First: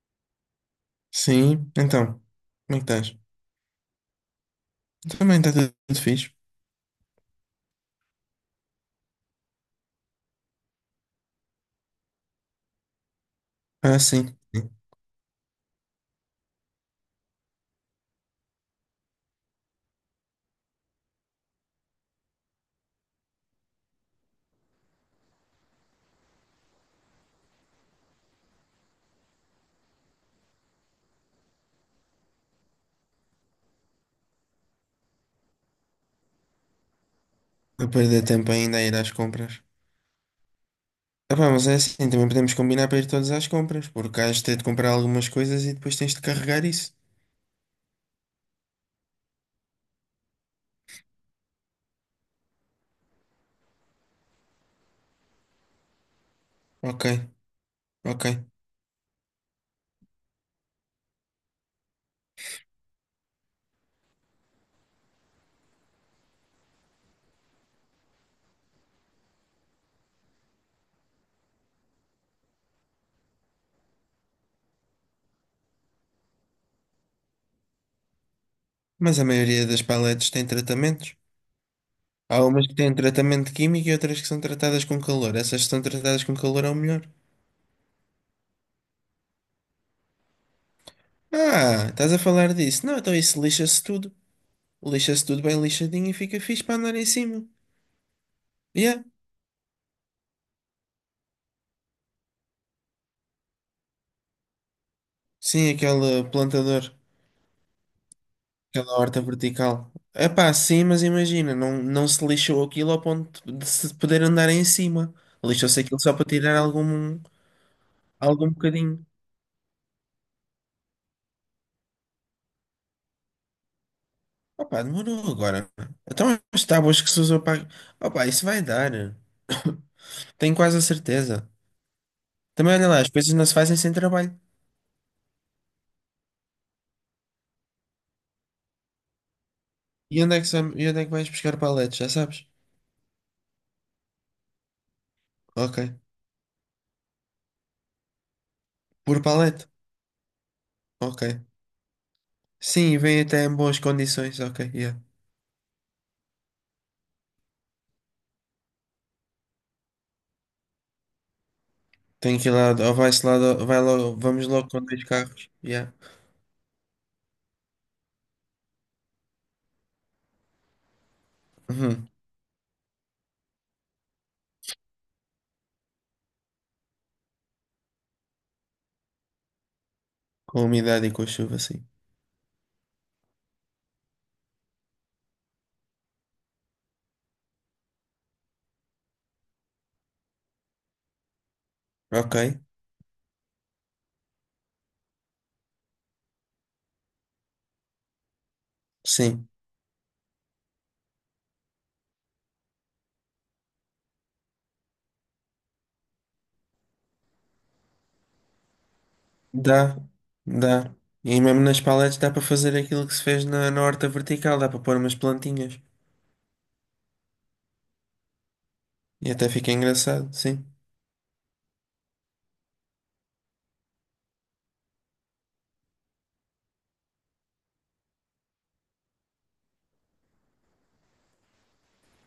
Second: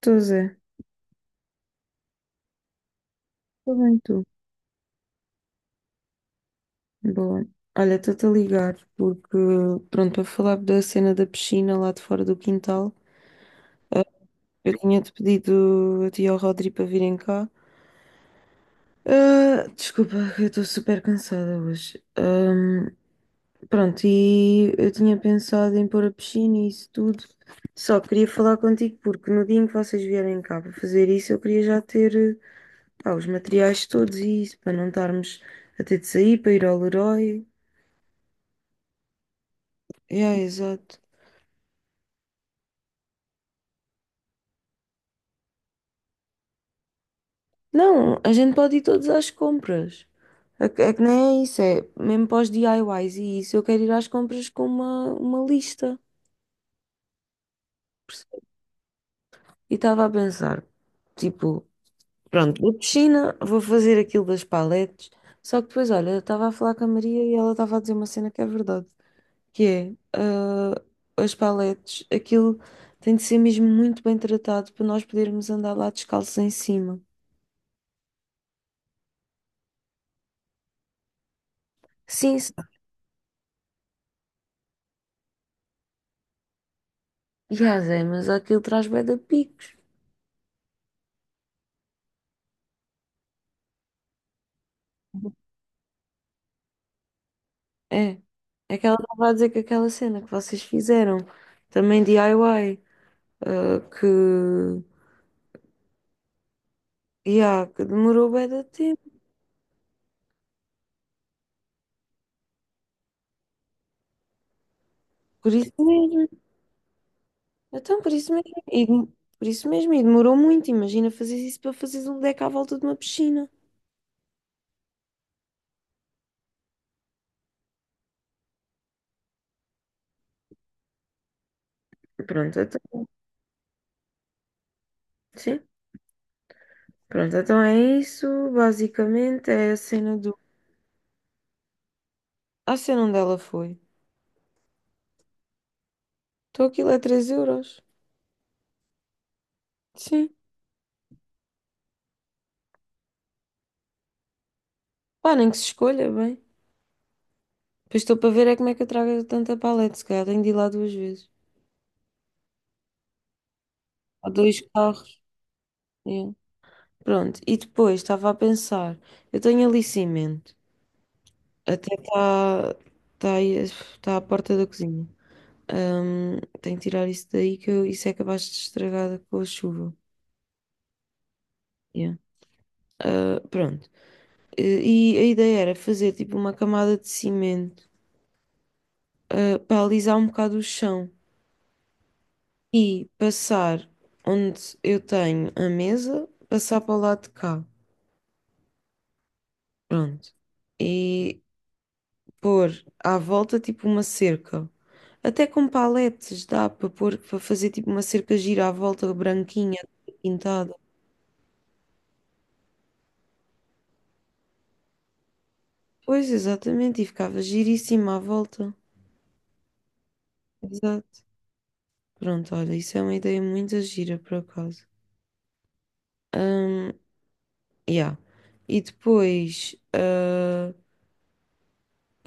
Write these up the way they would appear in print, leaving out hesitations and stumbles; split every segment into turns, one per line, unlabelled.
Estou, Zé.
Sim, então, como é que estás?
Estou bem, tu.
Também está tudo, tudo fixe.
Boa. Olha, estou-te a ligar porque, pronto, para falar da cena da piscina lá de fora do quintal,
Ah, sim.
eu tinha-te pedido a ti e ao Rodri para virem cá. Ah, desculpa, eu estou super cansada hoje. Pronto, e eu tinha pensado em pôr a piscina e isso tudo. Só queria falar contigo porque no dia em que vocês vierem cá para fazer isso, eu queria já ter, pá, os materiais todos e isso, para não estarmos a ter de sair para ir ao Leroy.
A perder tempo ainda a ir às compras.
É, exato.
Ah, pá, mas é assim, também podemos combinar para ir todos às compras, porque has de ter de comprar algumas coisas e depois tens de carregar isso.
Não, a gente pode ir todos às compras. É que nem é isso, é mesmo para os DIYs e isso. Eu quero ir às compras com uma lista.
Ok, ok.
E estava a pensar, tipo, pronto, vou de China, vou fazer aquilo das paletes. Só que depois, olha, eu estava a falar com a Maria e ela estava a dizer uma cena que é verdade, que é, ah, as paletes, aquilo tem de ser mesmo muito bem tratado para nós podermos andar lá descalços em cima.
Mas a maioria das paletes tem tratamentos.
Sim,
Há
sim.
umas que têm tratamento químico e outras que são tratadas com calor. Essas que são tratadas com calor é o melhor.
E há, Zé, mas aquilo traz bué de picos.
Ah, estás a falar disso? Não, então isso lixa-se tudo. Lixa-se tudo bem lixadinho e fica fixe para andar em cima.
É, é que ela
Yeah,
estava a dizer que aquela cena que vocês fizeram, também DIY, ah, que,
sim, aquele plantador.
yeah, que demorou bem de
Aquela
tempo,
horta vertical. É pá, sim, mas imagina, não, não se lixou aquilo ao ponto de se poder andar em cima.
por isso
Lixou-se aquilo só para
mesmo,
tirar algum,
então por isso
algum
mesmo, e,
bocadinho.
por isso mesmo, e demorou muito, imagina fazer isso para fazeres um deck à volta de uma piscina.
Opá, demorou agora. Então as tábuas que se usou para. Opá, isso vai dar. Tenho quase a certeza.
Pronto,
Também olha lá,
então,
as coisas não se fazem sem trabalho.
sim, pronto, então é isso, basicamente é a cena
E onde
do,
é que, e onde é que vais buscar paletes? Já sabes?
a cena onde ela foi,
Ok.
então aquilo é 3 euros,
Por palete?
sim,
Ok. Sim, e vem até em boas condições. Ok, yeah.
pá, nem que se escolha, bem, depois estou para ver é como é que eu trago tanta paleta, se calhar tenho de ir lá duas vezes.
Tem que ir lá, ou vai-se lá, ou vai logo,
Ou
vamos
dois
logo com dois
carros.
carros. Yeah.
Yeah. Pronto. E depois estava a pensar, eu tenho ali cimento. Até
Uhum.
está tá, tá aí- tá à porta da cozinha. Tenho que tirar isso daí. Isso é capaz de estragar com a chuva.
Com a umidade e com a chuva, sim.
Yeah. Ah, pronto. E, e a ideia era fazer tipo uma camada de cimento, ah, para alisar um bocado o chão
Ok,
e passar onde eu tenho a mesa, passar para o lado de cá.
sim.
Pronto. E pôr à volta tipo uma cerca. Até com paletes dá para pôr, para fazer tipo uma cerca gira à volta, branquinha,
Dá,
pintada.
dá. E mesmo nas paletes dá para fazer aquilo que se fez na horta vertical, dá para pôr umas plantinhas.
Pois, exatamente, e ficava giríssima à volta.
E até fica engraçado, sim.
Exato. Pronto, olha, isso é uma ideia muito gira, por acaso. Hum, yeah. E depois, ah,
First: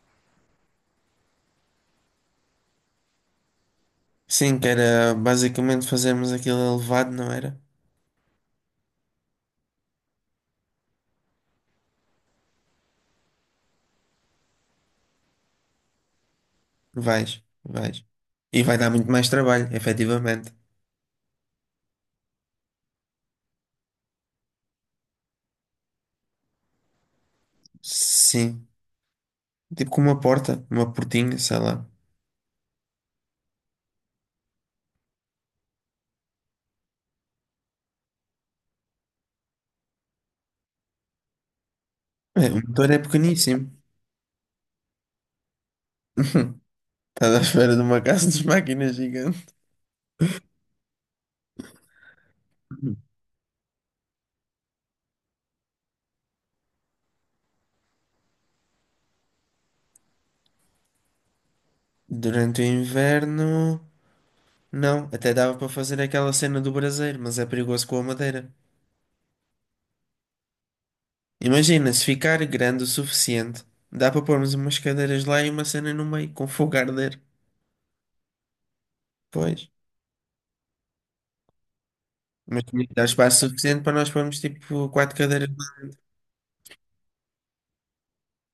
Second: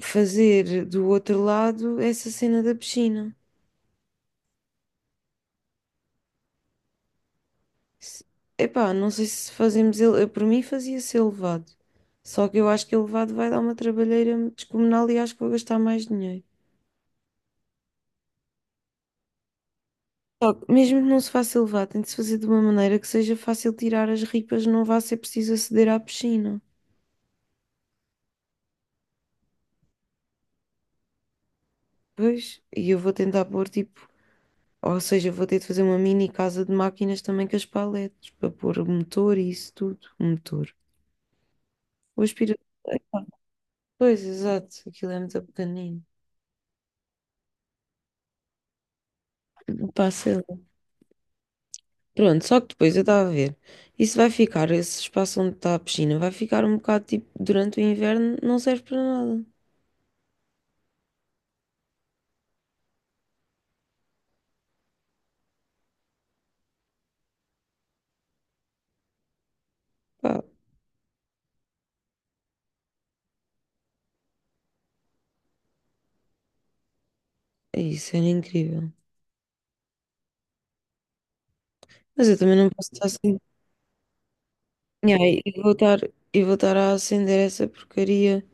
fazer do outro lado essa cena da piscina.
Sim, que era basicamente fazermos aquilo elevado, não era?
Se- Epá, não sei se fazemos ele. Eu, por mim fazia-se elevado. Só que eu acho que elevado vai dar uma trabalheira descomunal e acho que vou gastar mais dinheiro.
Vais, vais. E vai dar muito mais trabalho,
Só
efetivamente.
que mesmo que não se faça elevado, tem de se fazer de uma maneira que seja fácil tirar as ripas, não vá ser preciso aceder à piscina.
Sim. Tipo com uma porta, uma portinha, sei lá.
Pois, e eu vou tentar pôr tipo. Ou seja, vou ter de fazer uma mini casa de máquinas também com as paletes, para pôr o motor e isso tudo. O motor. O
É, o
aspirador.
motor é
Epá,
pequeníssimo.
pois, exato, aquilo é muito pequenino.
Estás à espera de uma casa de máquinas gigante.
Passa Pronto, só que depois eu estava a ver. Isso vai ficar, esse espaço onde está a piscina, vai ficar um bocado tipo, durante o inverno, não serve para nada.
Durante o inverno. Não, até dava para fazer aquela cena do braseiro, mas é perigoso com a madeira.
Pá,
Imagina, se ficar grande o suficiente, dá para pormos umas cadeiras lá e uma cena no meio, com fogo a arder.
é isso, era incrível.
Pois.
Mas eu também
Mas
não
também
posso
dá
estar sem.
espaço suficiente para nós pormos tipo
Ya,
quatro
e
cadeiras
e vou
lá
estar, e vou estar a acender essa porcaria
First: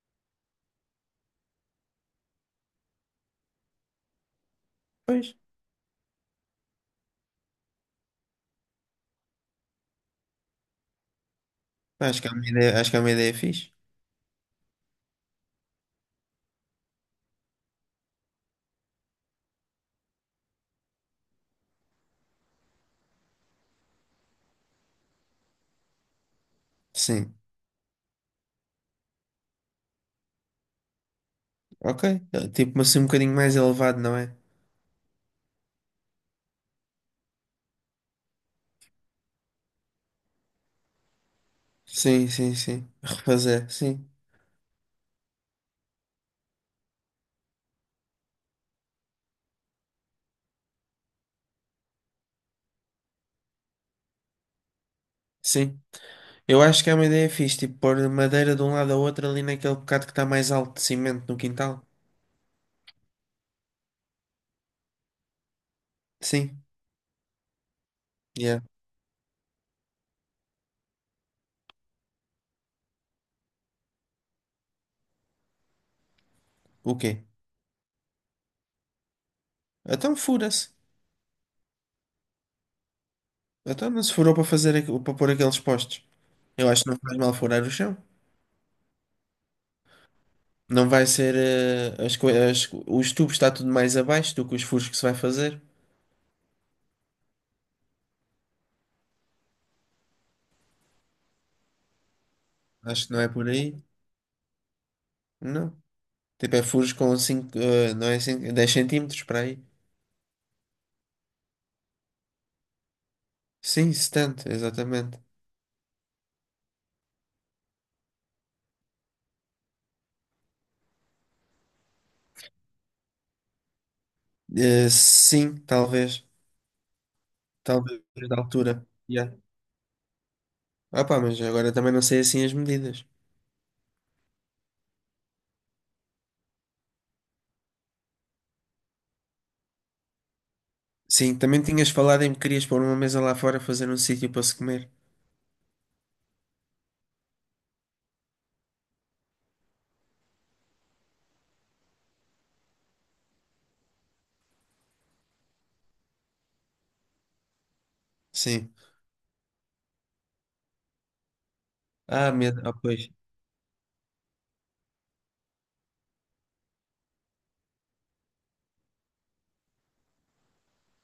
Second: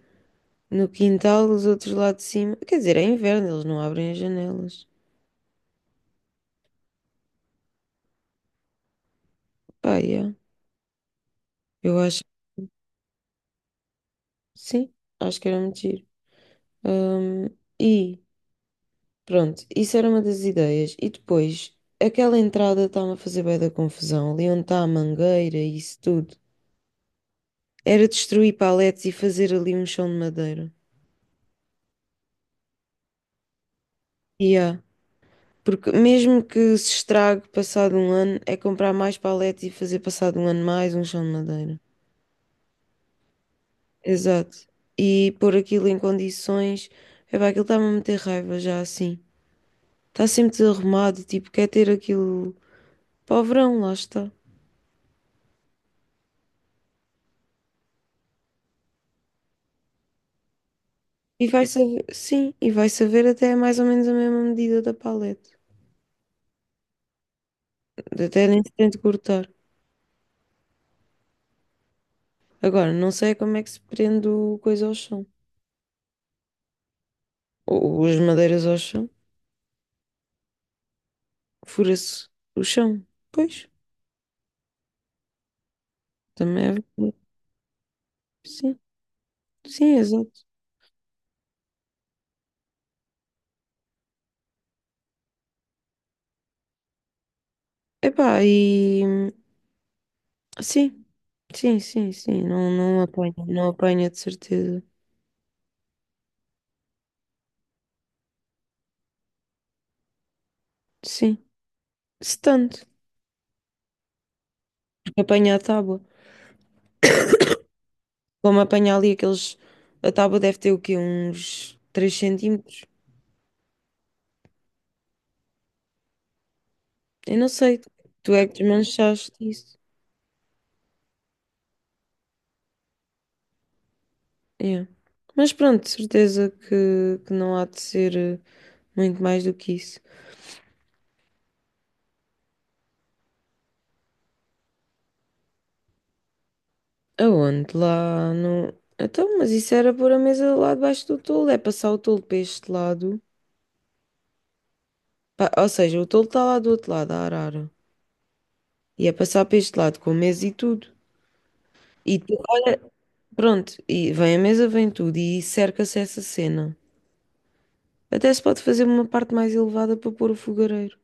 no quintal, os outros lá de cima. Quer dizer, é inverno, eles não abrem as janelas.
depois.
Pá, yeah. Eu
Acho
acho,
que é uma ideia, acho que é uma ideia é fixe.
sim, acho que era muito giro. Hum, e pronto, isso era uma das ideias. E depois, aquela entrada estava a fazer bem da confusão. Ali onde está a mangueira e isso tudo.
Sim.
Era destruir paletes e fazer ali um chão de madeira.
Ok. É, tipo, mas assim um bocadinho mais elevado, não é?
E porque mesmo que se estrague passado um ano, é comprar mais paletes e fazer passado um ano mais um chão de madeira.
Sim, sim, sim. Refazer, sim.
Exato. E pôr aquilo em condições. Epá, aquilo está-me a meter raiva já assim. Está sempre desarrumado, tipo, quer ter aquilo para o verão, lá está.
Sim. Eu acho que é uma ideia é fixe, tipo, pôr madeira de um lado ao outro ali naquele bocado que está mais alto de cimento no
E vai
quintal.
saber, sim, e vai saber até mais ou menos a mesma medida da paleta.
Sim.
Até
Yeah.
nem se tente cortar. Agora, não sei como é que se prende o coisa ao chão.
O quê?
Ou as madeiras ao chão.
Então fura-se.
Fura-se o chão. Pois,
Então não se furou para fazer, para pôr aqueles postes.
também
Eu
é
acho que não faz
verdade.
mal furar o chão.
Sim, sim, exato.
Não vai ser, os tubos está tudo mais abaixo do que os furos que se vai fazer.
Epá, e sim, sim, sim, sim. Não, não
Acho que não é
apanha,
por
não
aí.
apanha de certeza.
Não. Tipo, é furos com 5, não é cinco, 10 centímetros para aí.
Sim, se tanto.
Sim, 70, exatamente.
Porque apanha a tábua. Como apanha ali aqueles. A tábua deve ter o quê? Uns 3 centímetros.
Sim, talvez.
Eu não sei,
Talvez
tu
da
é que
altura.
desmanchaste
Yeah.
isso.
Ah pá, mas agora também não sei assim as medidas.
É. Mas pronto, de certeza que não há de ser muito mais do que isso.
Sim, também tinhas falado em que querias pôr uma mesa lá fora fazer um sítio para se comer.
Aonde? Lá no. Então, mas isso era pôr a mesa lá debaixo do tolo, é passar o tolo para este lado. Ou seja, o tolo está lá do outro lado, a arara.
Sim.
E é passar para este lado com a mesa e tudo. E
Ah,
tu,
medo. Ah,
olha,
pois.
pronto, e vem a mesa, vem tudo e cerca-se essa cena. Até se pode fazer uma parte mais elevada para pôr o fogareiro.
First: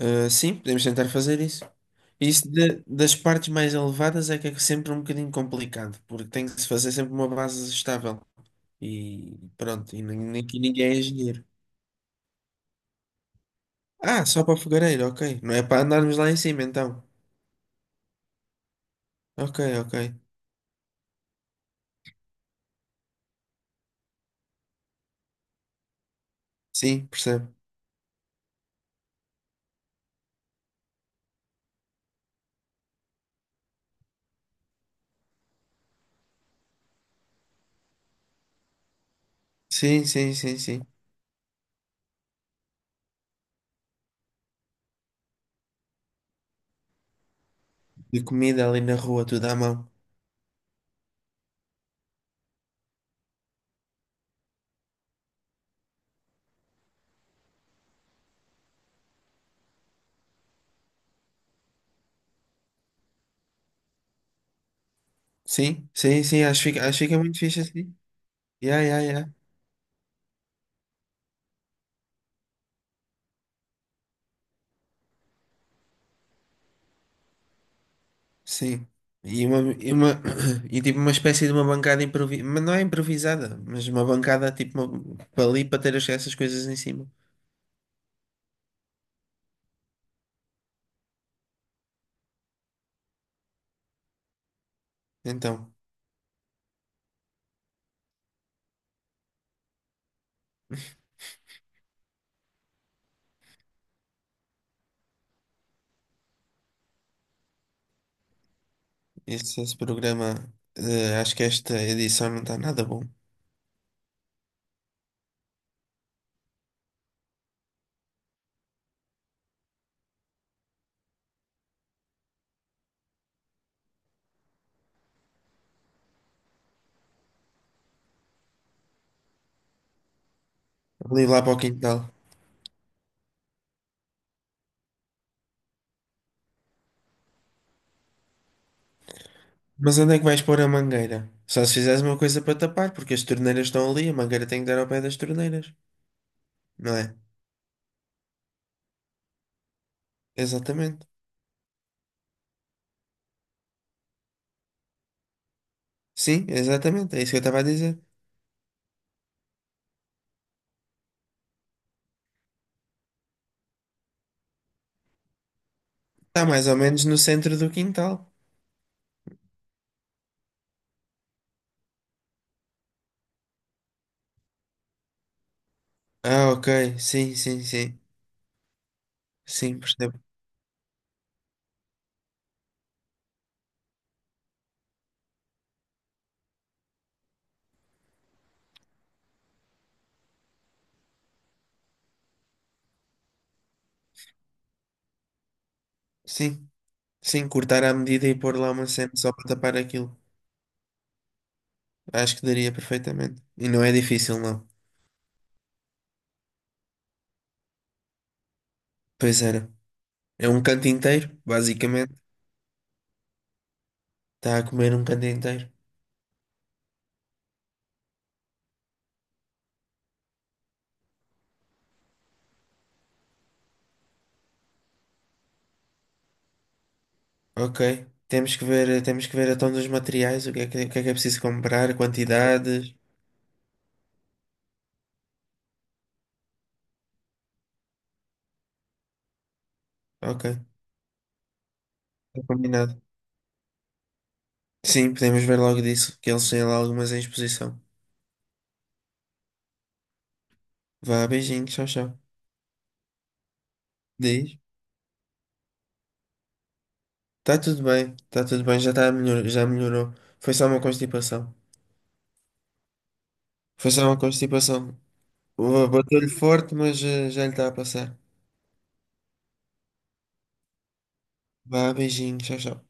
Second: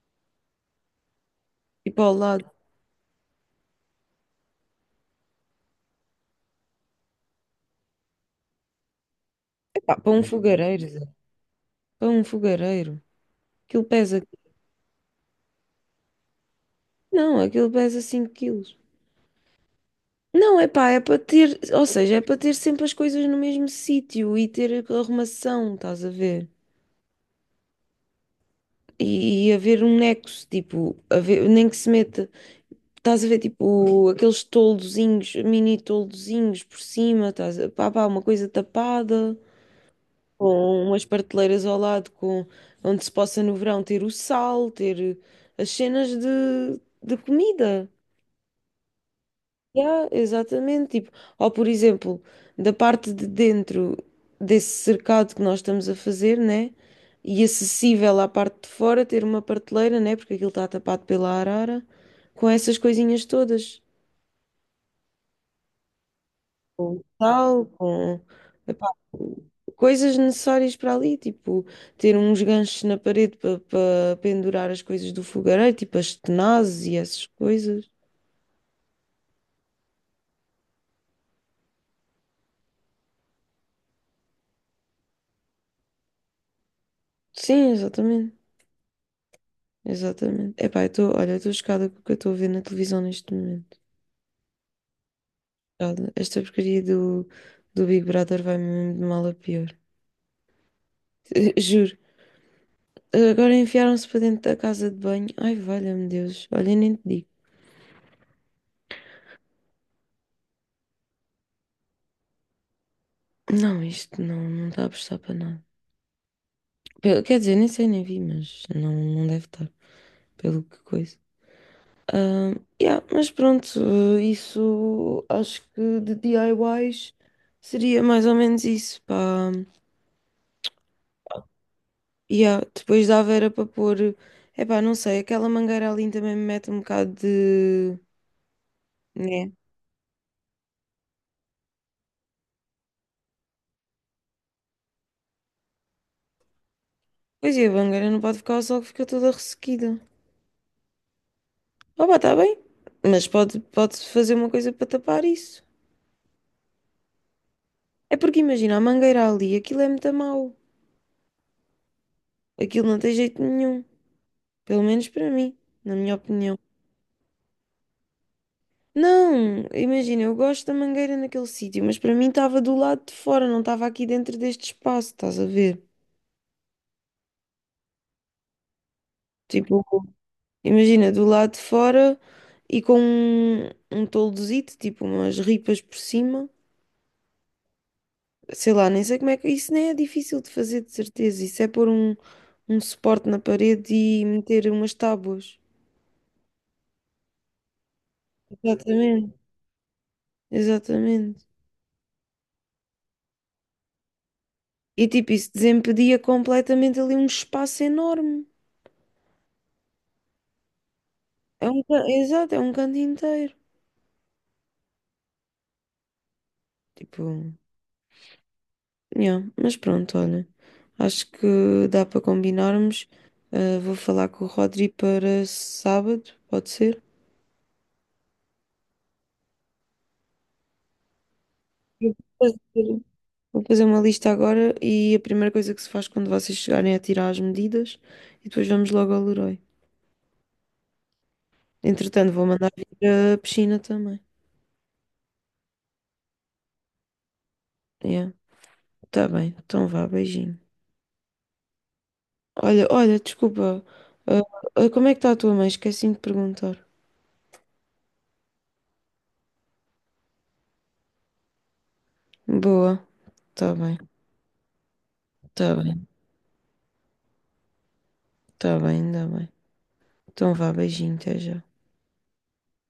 Ah, sim, podemos tentar fazer isso.
E para o lado.
Isso de- das partes mais elevadas é que é sempre um bocadinho complicado, porque tem que se fazer sempre uma base estável. E pronto,
Epá,
e
para
nem,
um
nem que
fogareiro.
ninguém é engenheiro.
Para um fogareiro. Aquilo pesa.
Ah, só para o fogareiro, ok. Não é para andarmos lá em cima, então.
Não, aquilo pesa 5 quilos.
Ok, ok.
Não, é pá, é para ter. Ou seja, é para ter sempre as coisas no mesmo sítio e ter arrumação, estás a ver?
Sim, percebo.
E haver um nexo, tipo, nem que se meta. Estás a ver, tipo, aqueles toldozinhos, mini toldozinhos por cima, pá, pá, uma coisa tapada,
Sim, sim, sim, sim.
com umas prateleiras ao lado, onde se possa no verão ter o sal, ter as cenas de comida.
De comida ali na rua, tudo à mão.
Yeah, exatamente. Tipo, ou por exemplo, da parte de dentro desse cercado que nós estamos a fazer, né? E acessível à parte de fora, ter uma prateleira, né? Porque aquilo está tapado pela arara, com essas coisinhas todas,
Sim, sim, sim, acho
com
que fica muito fixe
sal,
assim.
com
Yeah,
epá,
yeah, yeah.
coisas necessárias para ali, tipo, ter uns ganchos na parede para pendurar as coisas do fogareiro, tipo as tenazes e essas coisas.
Sim. E uma, e tipo uma espécie de uma bancada improvisada, mas não é improvisada, mas uma bancada tipo uma- para ali para ter as- essas coisas em cima.
Sim, exatamente. Exatamente. Epá, eu estou, olha, eu estou chocada com o que eu estou a ver na televisão neste momento.
Então,
Chocada. Esta porcaria do Big Brother vai mesmo de mal a pior. Juro. Agora enfiaram-se para dentro da casa de banho. Ai, valha-me Deus. Olha, nem te digo.
esse programa, acho que esta edição não está nada bom.
Não, isto não está a prestar para nada. Quer dizer, nem sei, nem vi, mas não deve estar, pelo que coisa. Ah, yeah, mas pronto, isso acho que de DIYs seria mais ou menos isso, pá.
Ali lá para o quintal.
E ah, depois dava era para pôr, epá, não sei, aquela mangueira ali também me mete um bocado de. Né?
Mas onde é que vais pôr a mangueira? Só se fizeres uma coisa para tapar, porque as torneiras estão ali, a mangueira tem que dar ao pé das torneiras, não é?
Pois é, a mangueira não pode ficar ao sol que fica toda ressequida.
Exatamente.
Ah, pá, está bem, mas pode fazer uma coisa para tapar isso.
Sim, exatamente, é isso que eu estava a dizer.
É porque imagina, a mangueira ali, aquilo é muito mau. Aquilo não tem jeito nenhum. Pelo menos para mim, na minha
Está
opinião.
mais ou menos no centro do quintal.
Não, imagina, eu gosto da mangueira naquele sítio, mas para mim estava do lado de fora, não estava aqui dentro deste espaço, estás a ver?
Ah, ok, sim, sim, sim. Sim,
Tipo.
percebo.
Imagina, do lado de fora e com um toldozito, tipo umas ripas por cima. Sei lá, nem sei como é que. Isso nem é difícil de fazer, de certeza. Isso é pôr um suporte na parede e meter umas tábuas.
Sim, sim, cortar à medida e pôr lá uma cena só
Exatamente.
para tapar aquilo.
Exatamente.
Acho que daria perfeitamente. E não é difícil, não.
E tipo, isso desempedia completamente ali um espaço enorme.
Pois era. É um canto inteiro,
É um,
basicamente.
exato, é um canto inteiro.
Está a comer um canto inteiro.
Tipo. Yeah, mas pronto, olha, acho que dá para combinarmos. Ah, vou falar com o Rodri para sábado, pode ser?
Ok. Temos que ver a tom dos materiais, o que é que, o que é preciso comprar,
Eu Vou
quantidades.
fazer vou fazer uma lista agora e a primeira coisa que se faz quando vocês chegarem é tirar as medidas e depois vamos logo ao Leroy.
Ok.
Entretanto, vou
Está
mandar vir
combinado.
a piscina também.
Sim, podemos ver logo disso, que eles têm lá algumas em exposição.
Yeah, tá bem, então vá, beijinho.
Vá, beijinho, tchau, tchau.
Olha, olha, desculpa, ah,
Diz.
como é que está a tua mãe? Esqueci-me de perguntar.
Está tudo bem, já está melhor, já melhorou. Foi só uma constipação.
Boa, tá
Foi
bem,
só uma constipação.
tá
Boa,
bem,
bateu-lhe forte, mas já lhe está a passar.
tá bem, ainda bem. Então vá, beijinho, até já.
Vá, beijinho, tchau, tchau.